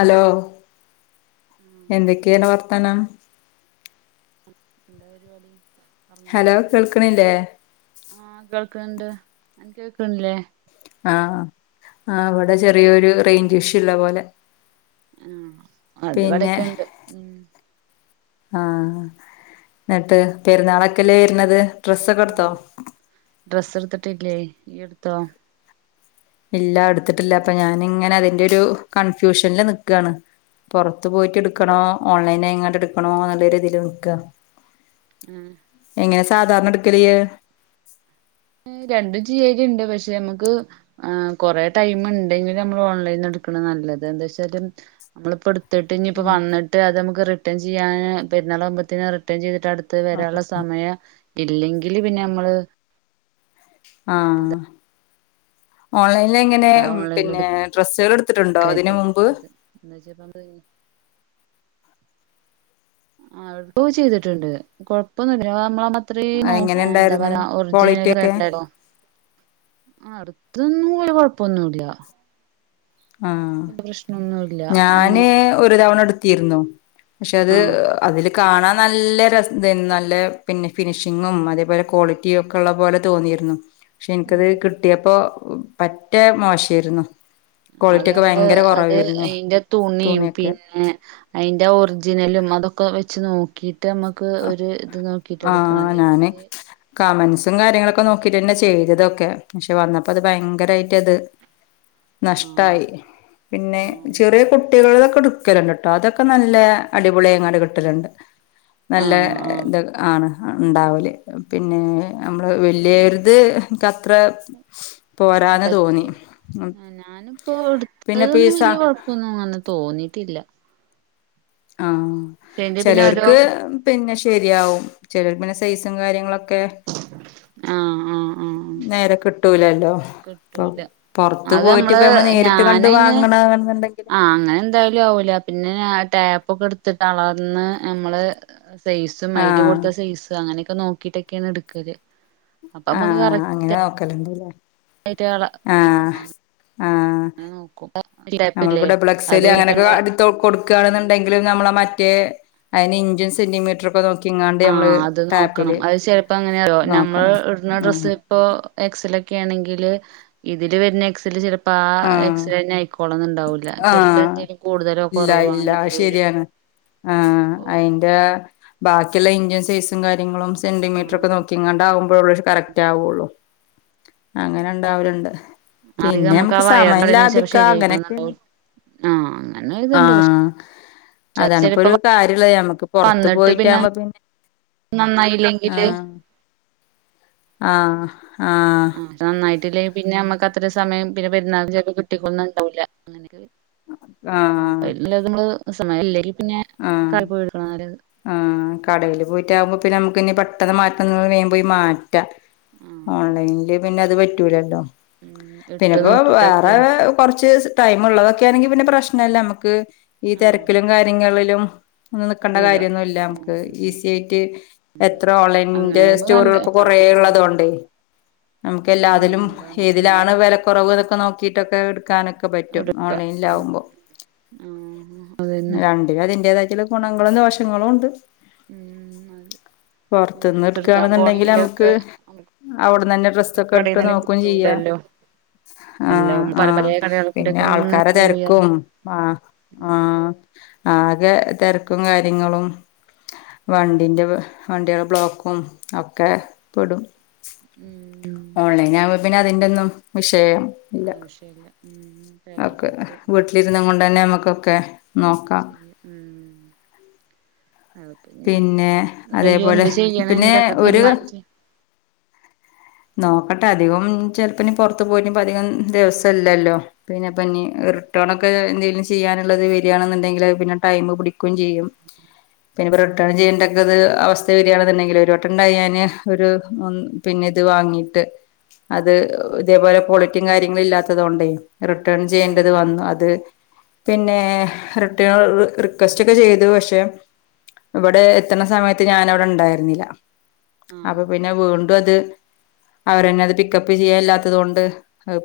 Hello ആഹ് എന്തൊക്കെയാണ് വർത്താനം. എന്താ പരിപാടി ഹലോ ഒറങ്ങാനായോ കേൾക്കണില്ലേ ആഹ് കേൾക്കണണ്ട് അനക്ക് കേക്കണില്ലേ ആഹ് ആഹ് ഇവിടെ ചെറിയൊരു റേഞ്ച് ഇഷ്യു ഉള്ള പോലെ ആഹ് അത് പിന്നെ ഇവിടൊക്കെ ഉണ്ട് ഉം ആഹ് എന്നിട്ട് പെരുന്നാളൊക്കെയല്ലേ വരുന്നത് ഡ്രസ്സൊക്കെ ഉം എടുത്തോ ഡ്രസ്സ് എടുത്തിട്ടില്ലേ ഈ എടുത്തോ ഇല്ല എടുത്തിട്ടില്ല അപ്പൊ ഞാനിങ്ങനെ അതിന്റെ ഒരു കൺഫ്യൂഷനില് നിക്കാണ് പൊറത്ത് പോയിട്ട് എടുക്കണോ ഓൺലൈനായിങ്ങാണ്ട് എടുക്കണോ എന്നുള്ള ഒരു ഇതിൽ നിൽക്കുക ഉം എങ്ങനെ സാധാരണ എടുക്കല് രണ്ടും ചെയ്യലുണ്ട് പക്ഷെ നമുക്ക് ആഹ് കൊറേ ടൈം ഉണ്ടെങ്കിൽ നമ്മള് ഓൺലൈനീന്ന് എടുക്കണ നല്ലത് എന്താവെച്ചാല് നമ്മളിപ്പോ എടു. ത്തിട്ട് ഇനി ഇപ്പോ വന്നിട്ട് അത് നമക്ക് റിട്ടേൺ ചെയ്യാൻ പെരുന്നാളാവുമ്പത്തേന് റിട്ടേൺ ചെയ്തിട്ട് അടു. ത്ത് വരാനുള്ള സമയം ഇല്ലെങ്കില് പിന്നെ നമ്മള് ആഹ് എന്താ ഓൺലൈനിൽ എങ്ങനെ ഓൺലൈനിൽ പിന്നെ ഡ്രസ്സുകൾ എടുത്തിട്ടുണ്ടോ ഇതിന് മുമ്പ് എന്ന്‌ വെച്ചാ ഇപ്പം എന്താ ചെയ്യുക ആഹ് എടുക്കുവൊക്കെ ചെയ്തിട്ടുണ്ട് കൊഴപ്പവൊന്നുവില്ല എങ്ങനെ ഉണ്ടായിരുന്നു ക്വാളിറ്റി ഒക്കെ [unintelligible] [unintelligible] ആഹ് അടുത്തൊന്നും വല്യ കൊഴപ്പവൊന്നും ഇല്ല ആഹ് പ്രശ്നൊന്നുല്ല ആ ഞാന് ഒരു തവണ എടുത്തീരുന്നു പക്ഷെ അത് ആഹ് അതില് കാണാൻ നല്ല ര ഇതേനി നല്ല പിന്നെ ഫിനിഷിങ്ങും അതേപോലെ ക്വാളിറ്റിയും ഒക്കെ ഉള്ള പോലെ തോന്നിയിരുന്നു പക്ഷെ എനിക്കത് ഉം കിട്ടിയപ്പോ പറ്റേ മോശായിരുന്നു അത് ക്വാളിറ്റി ഒക്കെ നമ്മള് ഭയങ്കര അത് കുറവായിരുന്നു അയിന്റെ തുണിം തുണിയൊക്കെ പിന്നെ. അതിന്റെ ഒറിജിനലും അതൊക്കെ വെച്ച് നോക്കിട്ട് നമ്മുക്ക് ഒരു ഇത് നോ. ആഹ് ഞാന്. കമൻസും കാര്യങ്ങളൊക്കെ നോക്കിട്ട്ന്നെ ചെയ്തതൊക്കെ പക്ഷെ വന്നപ്പോ അത് ഭയങ്കരാ യിട്ട് അത്. ആഹ് നഷ്ടായി. പിന്നെ ആഹ് ചെറിയ കുട്ടികൾതൊക്കെ എടുക്കലുണ്ട് ട്ടോ അതൊക്കെ നല്ല അടിപൊളി ആയിങ്ങാണ്ട് കിട്ടല്ണ്ട്. ആഹ് ആഹ് നല്ലത് ആണ്. ണ്ടാവല് പിന്നെ ഞമ്മള് വലിയൊരുത് ൻകത്ര. പറ്റീത് ഞാനിപ്പോ പിന്നെ എടുത്തതൊന്നും പീസ വല്യ കൊഴ ഒന്നും വന്ന് തോന്നിട്ടില്ല. ആ പക്ഷെ എങ്കി പിന്നെ ഓരോ ചെലോർക്ക്. പിന്നെ ശരിയാവും ചിലർക്ക് പിന്നെ സൈസും കാര്യങ്ങളൊക്കെ. ആഹ്, ആഹ്, ആഹ്. നേരെ കിട്ടൂലല്ലോ. ഇപ്പൊ കിട്ടൂല പുറത്ത് അത് പോയിട്ട് നമ്മള് ഇപ്പ നേരിട്ട് കണ്ട് ഞാനയ്ന് വാങ്ങണന്നുണ്ടെങ്കില് ആഹ് അങ്ങനെ എന്തായാലും ആവൂല. പിന്നെ ടാപ്പൊക്കെ എടുത്ത് തളർന്ന് ഞമ്മള്. സൈസും മയില് ആഹ് കൊടുത്ത സൈസ് അങ്ങനെയൊക്കെ നോക്കിട്ടൊക്കെയാണ് എടുക്കല്. അപ്പൊ നമ്മുക്ക് ആഹ് കറക്റ്റ് അങ്ങനെ നോക്കല്ണ്ട് ലേ. [unintelligible] ആഹ് [unintelligible] ടാപ്പില്ലേ അത്കഴിഞ്ഞിട്ട് ഞമ്മളെ തൊ കൊടുക്കാണെന്നുണ്ടെങ്കില് നമ്മളെ മറ്റേ അയിന് ഇഞ്ചൻ സെന്റീ മീറ്റ്ർ. പ്പോ നോക്കിങ്ങാ ആഹ് അത് നോക്കണം അത് ചെലപ്പോ അങ്ങനെയല്ലോ നമ്മള് നോക്കണം ഇട്ന്ന ആഹ് ഡ്രസ്സ്. ഇപ്പോ എക്സലൊക്കെ ആണെങ്കില് ഇതില് വരുന്ന എക്സല് ചെല അപ്പ ആ ആഹ് എക്സലന്നെ അയിക്കോളന്നുണ്ടാവൂല ചെലപ്പോ ആഹ് എന്തെലും കൂടുതലൊ ഇല്ല കൊറവൊ അങ്ങനെയൊക്കെ വരും. ആ അയിന്റ ബാക്കിയുള്ള ഇന്ത്യൻ സൈസും കാര്യങ്ങളും. ആഹ് സെന്റിമീറ്ററോക്കെ നോക്കിങ്ങാണ്ട് ആകുമ്പഴുള്ളോരു കറക്റ്റ് ആവുള്ളു. അങ്ങനെ ഇണ്ടാവല്ണ്ട്. പിന്നെ ഞമു അവയറിന്റവ്ട് ര്ന്ന് ചെളി ശരിയയിക്കുന്നുണ്ട ആഹ് അങ്ങനെ ഇത്ണ്ട് പക്ഷെ ആഹ് അത് അതാണിപ്പൊ ചിലപ്പോ ഒരു കാര്യള്ളത് ഞമ്മക്ക് പൊറത്ത് പോയിട്ടാകുമ്പോ പിന്നെ. നന്നായില്ലെങ്കില്. ആഹ് ആഹ് ആഹ് നന്നായിട്ടില്ലേ പിന്നെ നമ്മുക്ക് അത്ര സമയം പിന്നെ പെരുന്നാൾ ജെൽപെ കിട്ടിക്കൊന്നും ഉണ്ടാവൂല്ല അങ്ങനക്കെ പി ആ ആഹ് അപ്പ ഇല്ലാതമ്മള് സമയം ഇല്ലങ്കിം പിന്നെ കാൽപോയി എടുക്കണം. ആ കടെല് പോയിട്ടാകുമ്പോപിന്നെ നമുക്ക് ഇനി പെട്ടെന്ന് മാറ്റം വേം പോയി മാ റ്റ ആഹ് അതാണ് ഓൺലൈനില് പിന്നെ അത് പറ്റൂലല്ലോ ഉം ഇട്ട് പിന്നെപ്പോ നോക്കിട്ടൊക്കെ വേറെ കുറച്ച് ടൈമ് ഉള്ളതൊക്കൊണെങ്കി പിന്നെ പ്രശ്നല്ല നമുക്ക് ഈ ആഹ് തിരക്കിലും കാര്യങ്ങളിലും ഒന്നും നിക്കേണ്ട ഇടാ കാര്യന്നും ഇല്ല ഉം നമുക്ക് ഉം ഈസി ആയിട്ട് എത്ര ഓൺലൈന്റെ അങ്ങനെയാവുമ്പോ നല്ല സ്റ്റോറുകള് ഇതാണ് കുറെ ഇള്ളത് ഉം കൊണ്ടെ നമുക്ക് ആഹ് എല്ലാതിലും അതാണ് നമ്മള് ഏതിലാണ് വെല കുറവ്നൊക്കെ നോക്കിയിട്ടൊക്കെ എടുക്കാനൊക്കെ ക്കെപറ്റും എടുക്ക ഉം ഓൺലൈലാവുമ്പോ ആഹ് അതന്നെ ര അതിന്റേതായിട്ടുള്ള ഗുണങ്ങളും ദോഷങ്ങളും ഉണ്ട്. ഉം അത. പൊറത്ത്ന്ന് എടുക്കയാണന്നുണ്ടെങ്കില് നമുക്ക് പോണെങ്കിലൊക്കെ അവിടന്ന് തന്നെ ഡ്രസ്സ് ഒക്കെ കടയിൽ ഇട്ട് തന്നെ നോക്കോം ചെയ്യാം കിട്ടൂലല്ലോ നല്ല ആഹ് പല പല ആഹ് കടകളി പിന്നെ കൂടെക്കെ ഇങ്ങനെ ആൾക്കാരെ പോയി തെരക്കും അറിഞ്ഞ് ആഹ് ഉം ആഹ് ആകെ തെര്ക്കും കാര്യങ്ങളും അതെ വണ്ടിന്റെ വേ വണ്ടികളെടെ ബ്ലോക്കും ഒക്കെ പെടും ഉം ഓൺലൈന പിന്നെ അതിൻ്റെ ഒന്നും വിഷയേ അത് ശരിയ ഓക്കെ വീട്ടിലിരുന്നു കൊണ്ട് തന്നെ നമ്മുക്കൊക്കെ നോക്കാം ചെയ്യും ഉം അതെ പിന്നെ ന്ന്ട്ട് യ്യ് അതേപോലെ എന്താ ചെയ്യണേ പിന്നെ എന്നിട്ട് എന്ത ഒരു തീരുമാനിച്ചെ നോക്കട്ടെ അധികം ചെലപ്പനി പുറത്ത്. പോയിട്ട്പ്പ അധികം ദിവസംല്ലല്ലോ പിന്നെ പനി റിട്ടേണ ഒക്കെ എന്തെങ്കിലും ചെയ്യാനുള്ളത് വരികയാണെന്നുണ്ടെങ്കില് പിന്നെ ടൈം ക്കും ചെയ്യും പിന്നെ ഇപ്പോൾ റിട്ടേൺ ചെയ്യേണ്ടക്കത് അവസ്ഥ വരികയാണെന്നുണ്ടെങ്കിൽ ഒരു വട്ടം ഉണ്ടായി ഞാന് ഒരു ഒൻ പിന്നെ ഇത് വാങ്ങിട്ട് അത് ഇതേപോലെ പൊളിറ്റിങ്ങ് കാര്യങ്ങള് ഇല്ലാത്തത് കൊണ്ടേ റിട്ടേൺ ചെയ്യേണ്ടത് ആഹ് വന്നു അത് പിന്നെ റിട്ടേൺ റിക്വസ്റ്റ് ഒക്കെ ചെയ്തു പക്ഷേ ഇവിടെ എത്ത്ണ് സമയത്ത് ഞാനവിടെ ഇണ്ടായിരുന്നില്ല ആഹ് അപ്പൊ പിന്നെ വീണ്ടും അത് അവരന്നെ അത് പിക്കപ്പ് ചെയ്യാൻ ഇല്ലാത് കൊണ്ട്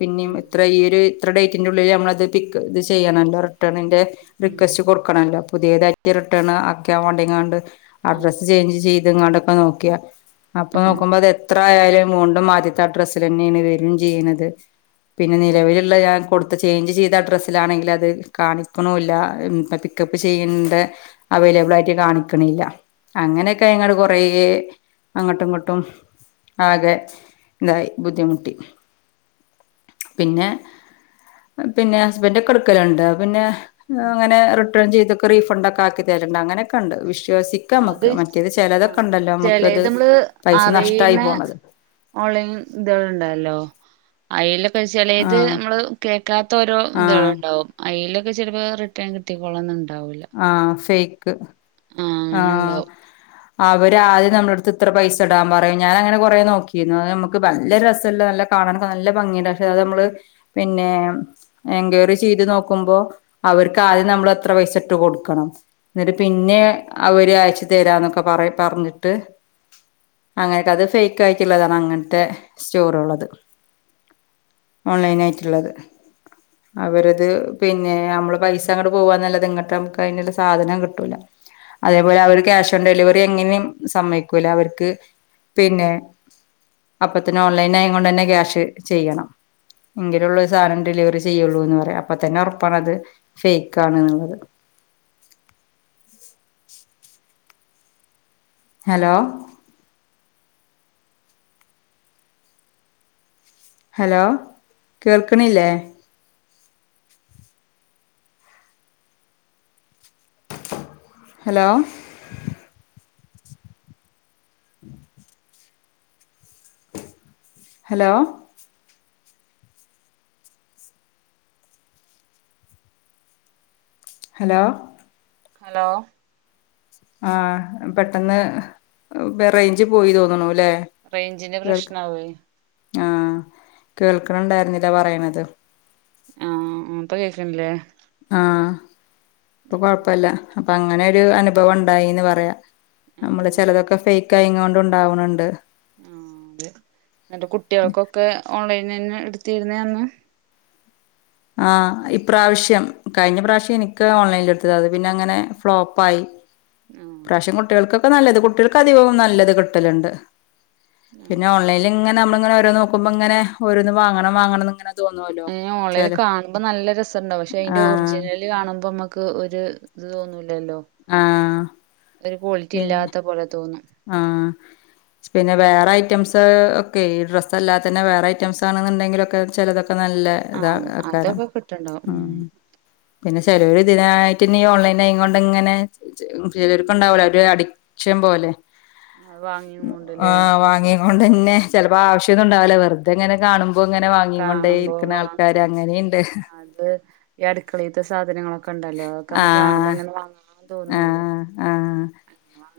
പിന്നിം ആഹ് ഇത്ര ഈ ഒരു ഇത്ര ഡേറ്റിന്റെ ഉള്ളിൽ നമ്മളത് പിക്ക് ഇത് ചെയ്യണല്ലോ ചെയ്യണം റിട്ടേണിന്റെ ഉം റിക്വസ്റ്റ് കൊടുക്കണമല്ലോ പുതിയത ക്കി റിട്ടേണ് ആക്കിയ വണ്ടിങ്ങാണ്ട് ആഹ് അഡ്രസ്സ് ചേഞ്ച് ചെയ്ത് ഇങ്ങാണ്ടൊക്കെ നോക്കിയ അപ്പൊ ആഹ് നോക്കുമ്പോ അത് എത്ര ആയാലും വിണ്ടും മാദ്യത്തെ ആ ഡ്രസ്സൽ തന്നെയാണ് വരും ചെയ്യുണത് പിന്നെ ആഹ് നിലവില്ള്ളയാക്ക് കൊട് ഇപ്പോ ചേഞ്ച് ചെയ്ത അഡ്രസ്സിലാണെങ്കിൽ അത് കാണിക്ക്ണുല്ല ഇപ്പം പിക്കപ്പ് ചെയ്യണ്ട അവൈലബിൾ ആയിട്ട് കാണിക്ക്ണില്ല അങ്ങനെയൊക്കെ ങ്ങട് കൊറ അങ്ങോട്ടും ഇങ്ങോട്ടും ആകെ ഇതായി ബുദ്ധിമുട്ടി പിന്നെ പിന്നെ ഹസ്ബൻണ്ടൊക്കെ എടുക്കലുണ്ട് പിന്നെ ആ ഉം അങ്ങനെ റിട്ടേൺ ചെയ്തക്കെ റീഫണ്ട് ഒക്കെ ആക്കിതരണ്ട് അങ്ങനെയൊക്കെണ്ട് വിശ്വസിക്ക ക്കാം അത് നമക്ക് മറ്റേത് ആഹ് ചിലതൊക്കെണ്ടല്ലോ നമക്കത് ചെലേത് നമ്മള് പൈസ നഷ്ടമായി അറിയ്ണ ഓൺലൈൻ ഇത്ണ്ടല്ലോ അതിലൊക്കെ ചെലേത് ആഹ് നമ്മള് കേക്കാത്ത ഓരോ ആഹ് ഇതളണ്ടാവും അതിലൊക്കെ ചിലപ്പോ റിട്ടേൺ കിട്ടിക്കോളണന്നുണ്ടാവില്ല ആഹ് ഫേക്ക് അങ്ങനെ ആഹ് ഇണ്ടാവും അവര് ആദ്യം നമ്മുടെടുത്ത് ഇത്ര പൈസ ഇടാൻ പറയും ഞാനങ്ങനെ കൊറേ നോക്കിരുന്നു അത് നമുക്ക് നല്ല രസള്ള നല്ല കാണാനൊക്കെ നല്ല ഭംഗിയുണ്ട് പക്ഷെ അത് നമ്മള് പിന്നെ എൻക്വയറി ചെയ്ത് നോക്കുമ്പോ അവർക്ക് ആദ്യം നമ്മൾ എത്ര പൈസ ഇട്ട് കൊടുക്കണം എന്നിട്ട് പിന്നെ അവര് അയച്ച് തരാന്നൊക്കെ പറയും പറഞ്ഞിട്ട് അങ്ങനെയോക്ക അത് ഫേക്ക് ആയിട്ടുള്ളതാണ് അങ്ങനത്തെ സ്റ്റോറുള്ളത് ഓൺലൈനായിട്ടുള്ളത് അവരത് പിന്നെ നമ്മള് പൈസ അങ്ങോട്ട് പോവാനല്ലത് ഇങ്ങോട്ട് നമുക്ക് അതിനുള്ള സാധനം കിട്ടൂല അതേപോലെ അവർ ക്യാഷ് ഓൺ ഡെലിവറി എങ്ങനെയും സമ്മയിക്കൂല അവർക്ക് പിന്നെ അപ്പ തന്നെ ഓൺലൈനായുകൊണ്ട് തന്നെ ക്യാഷ് ചെയ്യണം എങ്കിലേയുള്ളൂ സാധനം ഡെലിവറി ചെയ്യുള്ളൂന്ന് പറയാ അപ്പൊ തന്നെ ഉറപ്പാണത് ഫേക്ക് ആണ്ന്നുള്ളത് ഹലോ ഹലോ കേൾക്കണില്ലേ ഹലോ ഹലോ ഹലോ ഹലോ ആ പെട്ടെന്ന് റെയ്ഞ്ച് പോയി തോന്ന്ണൂലെ. റേയ്ഞ്ചിന്റെ പ്രശ്നാവും അത്. ആഹ് കേൾക്കണണ്ടായിരുന്നില്ല പറയ്ണത്. ഉം ഉം ഇപ്പ കേക്ക്ണ്ട്ലെ. ആഹ് ഇപ്പൊ കൊഴപ്പല്ല. അപ്പൊ അങ്ങനൊരു അനുഭവം ഇണ്ടായീന്ന് പറയാ. നമ്മള് ആഹ് ചെലതൊക്കെ ഫെയ്ക്ക് ആയി കൊണ്ട് ഇണ്ടാവ്ണ് ഇണ്ട്. ആഹ് അതെ. ഇന്നട്ട് കുട്ട്യേൾക്കൊക്കെ ഓൺലൈൻനന്നെ ഇടുത്തിരുന്നെന്ന്. ആ ഇപ്രാവശ്യം. കഴിഞ്ഞ പ്രാവശ്യം എനിക്ക് ഓൺലൈന്ല്ട്ത്ത്. അത് പിന്നെ അങ്ങനെ ഫ്ലോപ്പായി. ആഹ് ഇപ്രാവശ്യം കുട്ടികൾക്കൊക്കെ നല്ലത്. കുട്ടികൾക്ക് അധികവും നല്ലത് കിട്ടല്ണ്ട്. ഉം. പിന്നെ ഓൺലൈൻല് ഇങ്ങന നമ്മള്ങ്ങനെ ഓരോന്നോക്ക്മ്പങ്ങനെ ഓരോന്ന് വാങ്ങണം വാങ്ങണം ഇന്ന്ങ്ങനെ എ ഓൻലൈൻല്കാണുമ്പോ നല്ല രസണ്ടാവും. പക്ഷെ അയിന്റെ ആഹ് ഒറിജിനല് കാണുമ്പമ്മക്ക് ഒരു ഇത് തോന്നൂലല്ലൊ. ആഹ് ഒരു ക്വാളിറ്റി പിന്നെ ഇല്ലാത്ത പോലെ തോന്നും. ആഹ്. പിന്നെ വേറെ ഐറ്റംസ് ഒക്കെ ഈ ഡ്രസ്സ് അല്ലാത്ത തന്നെ വേറെ ഐറ്റംസ് ആണ്ന്ന്ണ്ടെങ്കിലൊക്കെ ചെലതൊ ഒക്ക നല്ല ഇതാ ആഹ് ആ ക്കാരം അതൊക്കെ കിട്ടണ്ടാവും ഉം ആഹ്. പിന്നെ ചേലോരിതിനായിട്ട്ന്നെ ഈ ഓൺലൈൻ ആയ് കൊണ്ടിങ്ങനെ ചെലോർക്ക്ണ്ടാവല്ലൊ ഒരു ഉം അഡിക്ഷൻ പോലെ. അത് ആ വാങ്ങിയുംകൊണ്ടല്ലേ വാങ്ങിയ കൊണ്ടെന്നെ. ചെലപ്പൊ ആവശ്യന്നും ഉണ്ടാവുല. വെറുതെ ഇങ്ങനെ കാണുമ്പ ഇപ്പ ഇങ്ങനെ വാങ്ങി കൊണ്ടേ കാണുമ്പോ ഇരിക്ക്ണ വാങ്ങ ആൾക്കാര്. അങ്ങനി ഉം ഇണ്ട്. അത് ഈ അടുക്കളീത്തെ സാധനങ്ങളൊക്കെ ഇണ്ടല്ലോ. അ ഒക്കെ നമ്മുക്ക് കാണുമ്പ ആഹ് ഇങ്ങനെ [unintelligible] തോന്നോല്ലോ ആഹ് ആഹ് [unintelligible]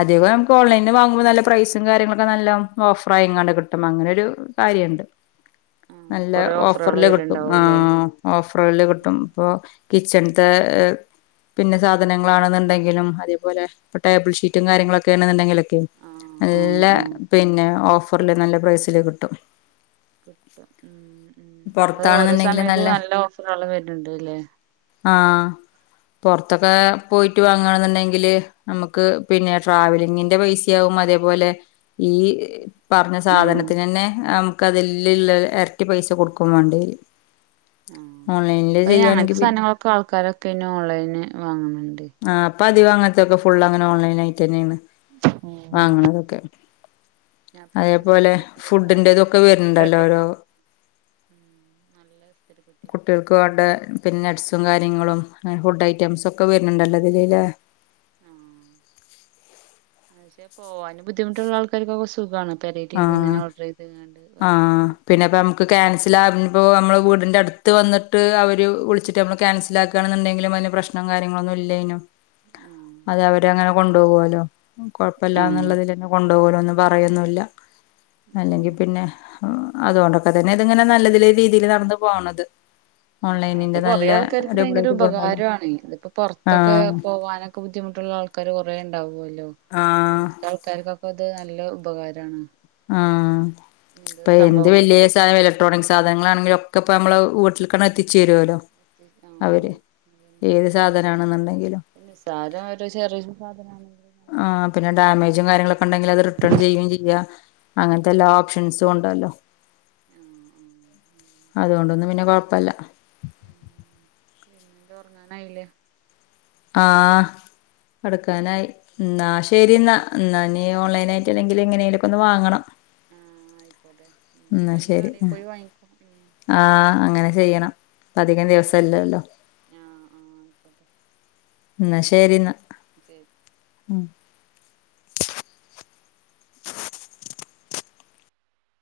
അധികം നമുക്ക് ഓൺലൈൻന്ന് വാങ്ങുമ്പ നല്ല പ്രൈ കാര്യങ്ങളൊക്കെ നല്ലൊം ഓഫറായിങ്ങാണ്ട് കിട്ടും. അങ്ങനൊരു കാര്യ ഇണ്ട്. ആഹ് നല്ല കൊറേ ഓഫറുകൾ ഓഫറ്ല് കിട്ടും. വരുണ്ടാവുംല്ലേ ആഹ്. ഓഫറുകളില് കിട്ടും. ഉം ഇപ്പൊ കിച്ചണ്ത്തെ പിന്നെ സാധനങ്ങളാണെന്ന്ണ്ടെങ്കിലും അതേപോലെ ടേബിൾഷീറ്റ് റ്റും കാര്യങ്ങളൊക്കെ ആണ്ന്നുണ്ടെങ്കിലൊക്കെ ആഹ് ആഹ് നല്ല ആഹ് പിന്നെ ഓഫറിൽ നല്ല പ്രൈസില് കിട്ടും. കിട്ടും ഉം ഉം അത് ഓരോ സമയത്ത് നല്ല ഓഫറ്കള് വരുന്ന്ണ്ട്ല്ലെ. ആ പൊറ്ത്തൊക്കെ പോയിട്ട് വാങ്ങാണ് ഇന്നുണ്ടെങ്കില് നമക്ക്. പിന്നെ ട്രാവലിങ്ങിന്റെ പൈസയാകും. അതേപോലെ ഈ പറഞ്ഞ ഉം സാധനത്തിനെന്നെ നമുക്ക് അതിലിള്ളെ എരട്ടി പൈസ കൊടുക്കുംവാണ്ട്യേരും. ആ അപ്പൊ അങ്ങൻത്തെ സാധനങ്ങളൊക്കെ ആൾക്കാരൊക്കെ ഇന്നെ ഓൺലൈൻ വാങ്ങ്ണ് ഇണ്ട്. ആ ഇപ്പ അധികും അങ്ങൻത്തൊക്കെ ഫുള്ള് അങ്ങനെ ഓൺലൈൻ ആയിട്ടെന്നേണ് വാങ്ങ്ണതൊക്കെ. ഞാൻ ഇപ്പ ഇന്നാള് ഇസ്തിരിപെട്ടി വാങ്ങി രണ്ട് വര്ണ്ടല്ലോ വെട്ടെട്ട് ഓരോ വാങ്ങി. ഉം നല്ലത് കുട്ട്യേൾക്ക് വേണ്ട പിന്നെ നട്സും കാര്യങ്ങളും ഫുഡ് ഐറ്റംസൊക്കെ ഒക്കെ വരുന്ണ്ടല്ലോ ഇതില് ലെ. ആ പക്ഷെ പോവാനു ബുദ്ധിമുട്ടുള്ള ആൾക്കാർക്കൊക്കെ സുഖാണ്. പേരീറ്റ് ഇങ്ങനെ ഓഡ്രർ ചെയ്ത്ങ്ങാണ്ട്. ആ വാങ്ങിയാ മതി പിന്നെ ഇപ്പ നമക്ക് ക്യാൻസല് ആറ്ണപൊ നമ്മള് വീടിന്റെ അടുത്ത് വന്നിട്ട് അവർ വിളിച്ചിട്ട നമ്മള് ക്യാൻസല് ആക്കാണ് ഇണ്ടെങ്കിലും അതിന് പ്രശ്നം കാര്യങ്ങളൊന്നുല്ലേനും. അതെ ആഹ് അവര് അങ്ങനെ കൊണ്ടുപോകുവല്ലോ ആഹ് കുഴപ്പല്ലാന്നുള്ളതിൽ തന്നെ കൊണ്ടോവോലൊന്നും പറയൊന്നുല്ല ആഹ് അല്ലെങ്കിൽ പിന്നെ അതുകൊണ്ടൊക്കെ തന്നെ ഇതിങ്ങനെ നല്ലരീതിയിൽ നടന്നു പോണത് അതാ അത് ഓൺലൈനിന്റെ കൊറേ നല്ല ആൾക്കാർക്ക് ഭയങ്കര അടിപൊളിയായിട്ട് പോണുണ്ടല്ലോ ഉപകാരാണ് ഇതിപ്പോ പൊറത്തൊക്കെ ആഹ് പോവാനൊ ക്കെ ബുദ്ധിമുട്ടുള്ള ആൾക്കാർ കൊറേ ഉണ്ടാവുല്ലോ ആഹ് അങ്ങൻത്തെ ആൾക്കാർക്കൊക്കെ ത് നല്ല ഉപകാരാണ് ആ ഇങ്ങനത്തെ ഇപ്പൊ എന്ത് വലിയ സംഭവങ്ങളൊക്കെ സം വില ഇക്ട്രോണിക് സാധനങ്ങളാണെങ്കിലൊക്കെ ഇപ്പോ നമ്മളെ വീട്ടിക്കൽ എത്തിച്ചു തരുല്ലോ ആ അവര് പിന്നെ ഏത് സാധനാണെന്നുണ്ടെങ്കിലും നിസ്സാരം ഒരു ചെറിയ സാധനാണെങ്കിലും ആ നമുക്ക് പിന്നെ കൊടുന്നിട്ടുണ്ട് ഡാമേജും കാര്യങ്ങളൊക്കെ ഉണ്ടെങ്കിൽ അത് റിട്ടേൺ ചെയ്യുകയും ചെയ്യാ ഉം അങ്ങൻത്തെ എല്ലാ ഓപ്ഷൻസും ഉണ്ടല്ലോ ആ ആ അതുകൊണ്ടൊന്നും പിന്നെ കുഴപ്പല്ല പിന്നെന്താ ഉറങ്ങാനായില്ലേ ആ ഉം കെടക്കാനായി എന്നാ ശരി എന്നാ ആ എന്ന നീ ശരി ഓൺലൈനായി പറ്റുല്ലെങ്കിൽ എങ്ങനെലൊക്കെ ഒന്ന് വാങ്ങണം ആ ആയിക്കോട്ടെ കഴിഞ്ഞ കടയിൽ പോയി വാങ്ങിക്കോ ഉം ആ അങ്ങനെ ചെയ്യണം ഉം അധികം ദിവസല്ലല്ലോ ആ ആ ആയിക്കോട്ടെ എന്ന ശരി എന്നാ ശരി ഉം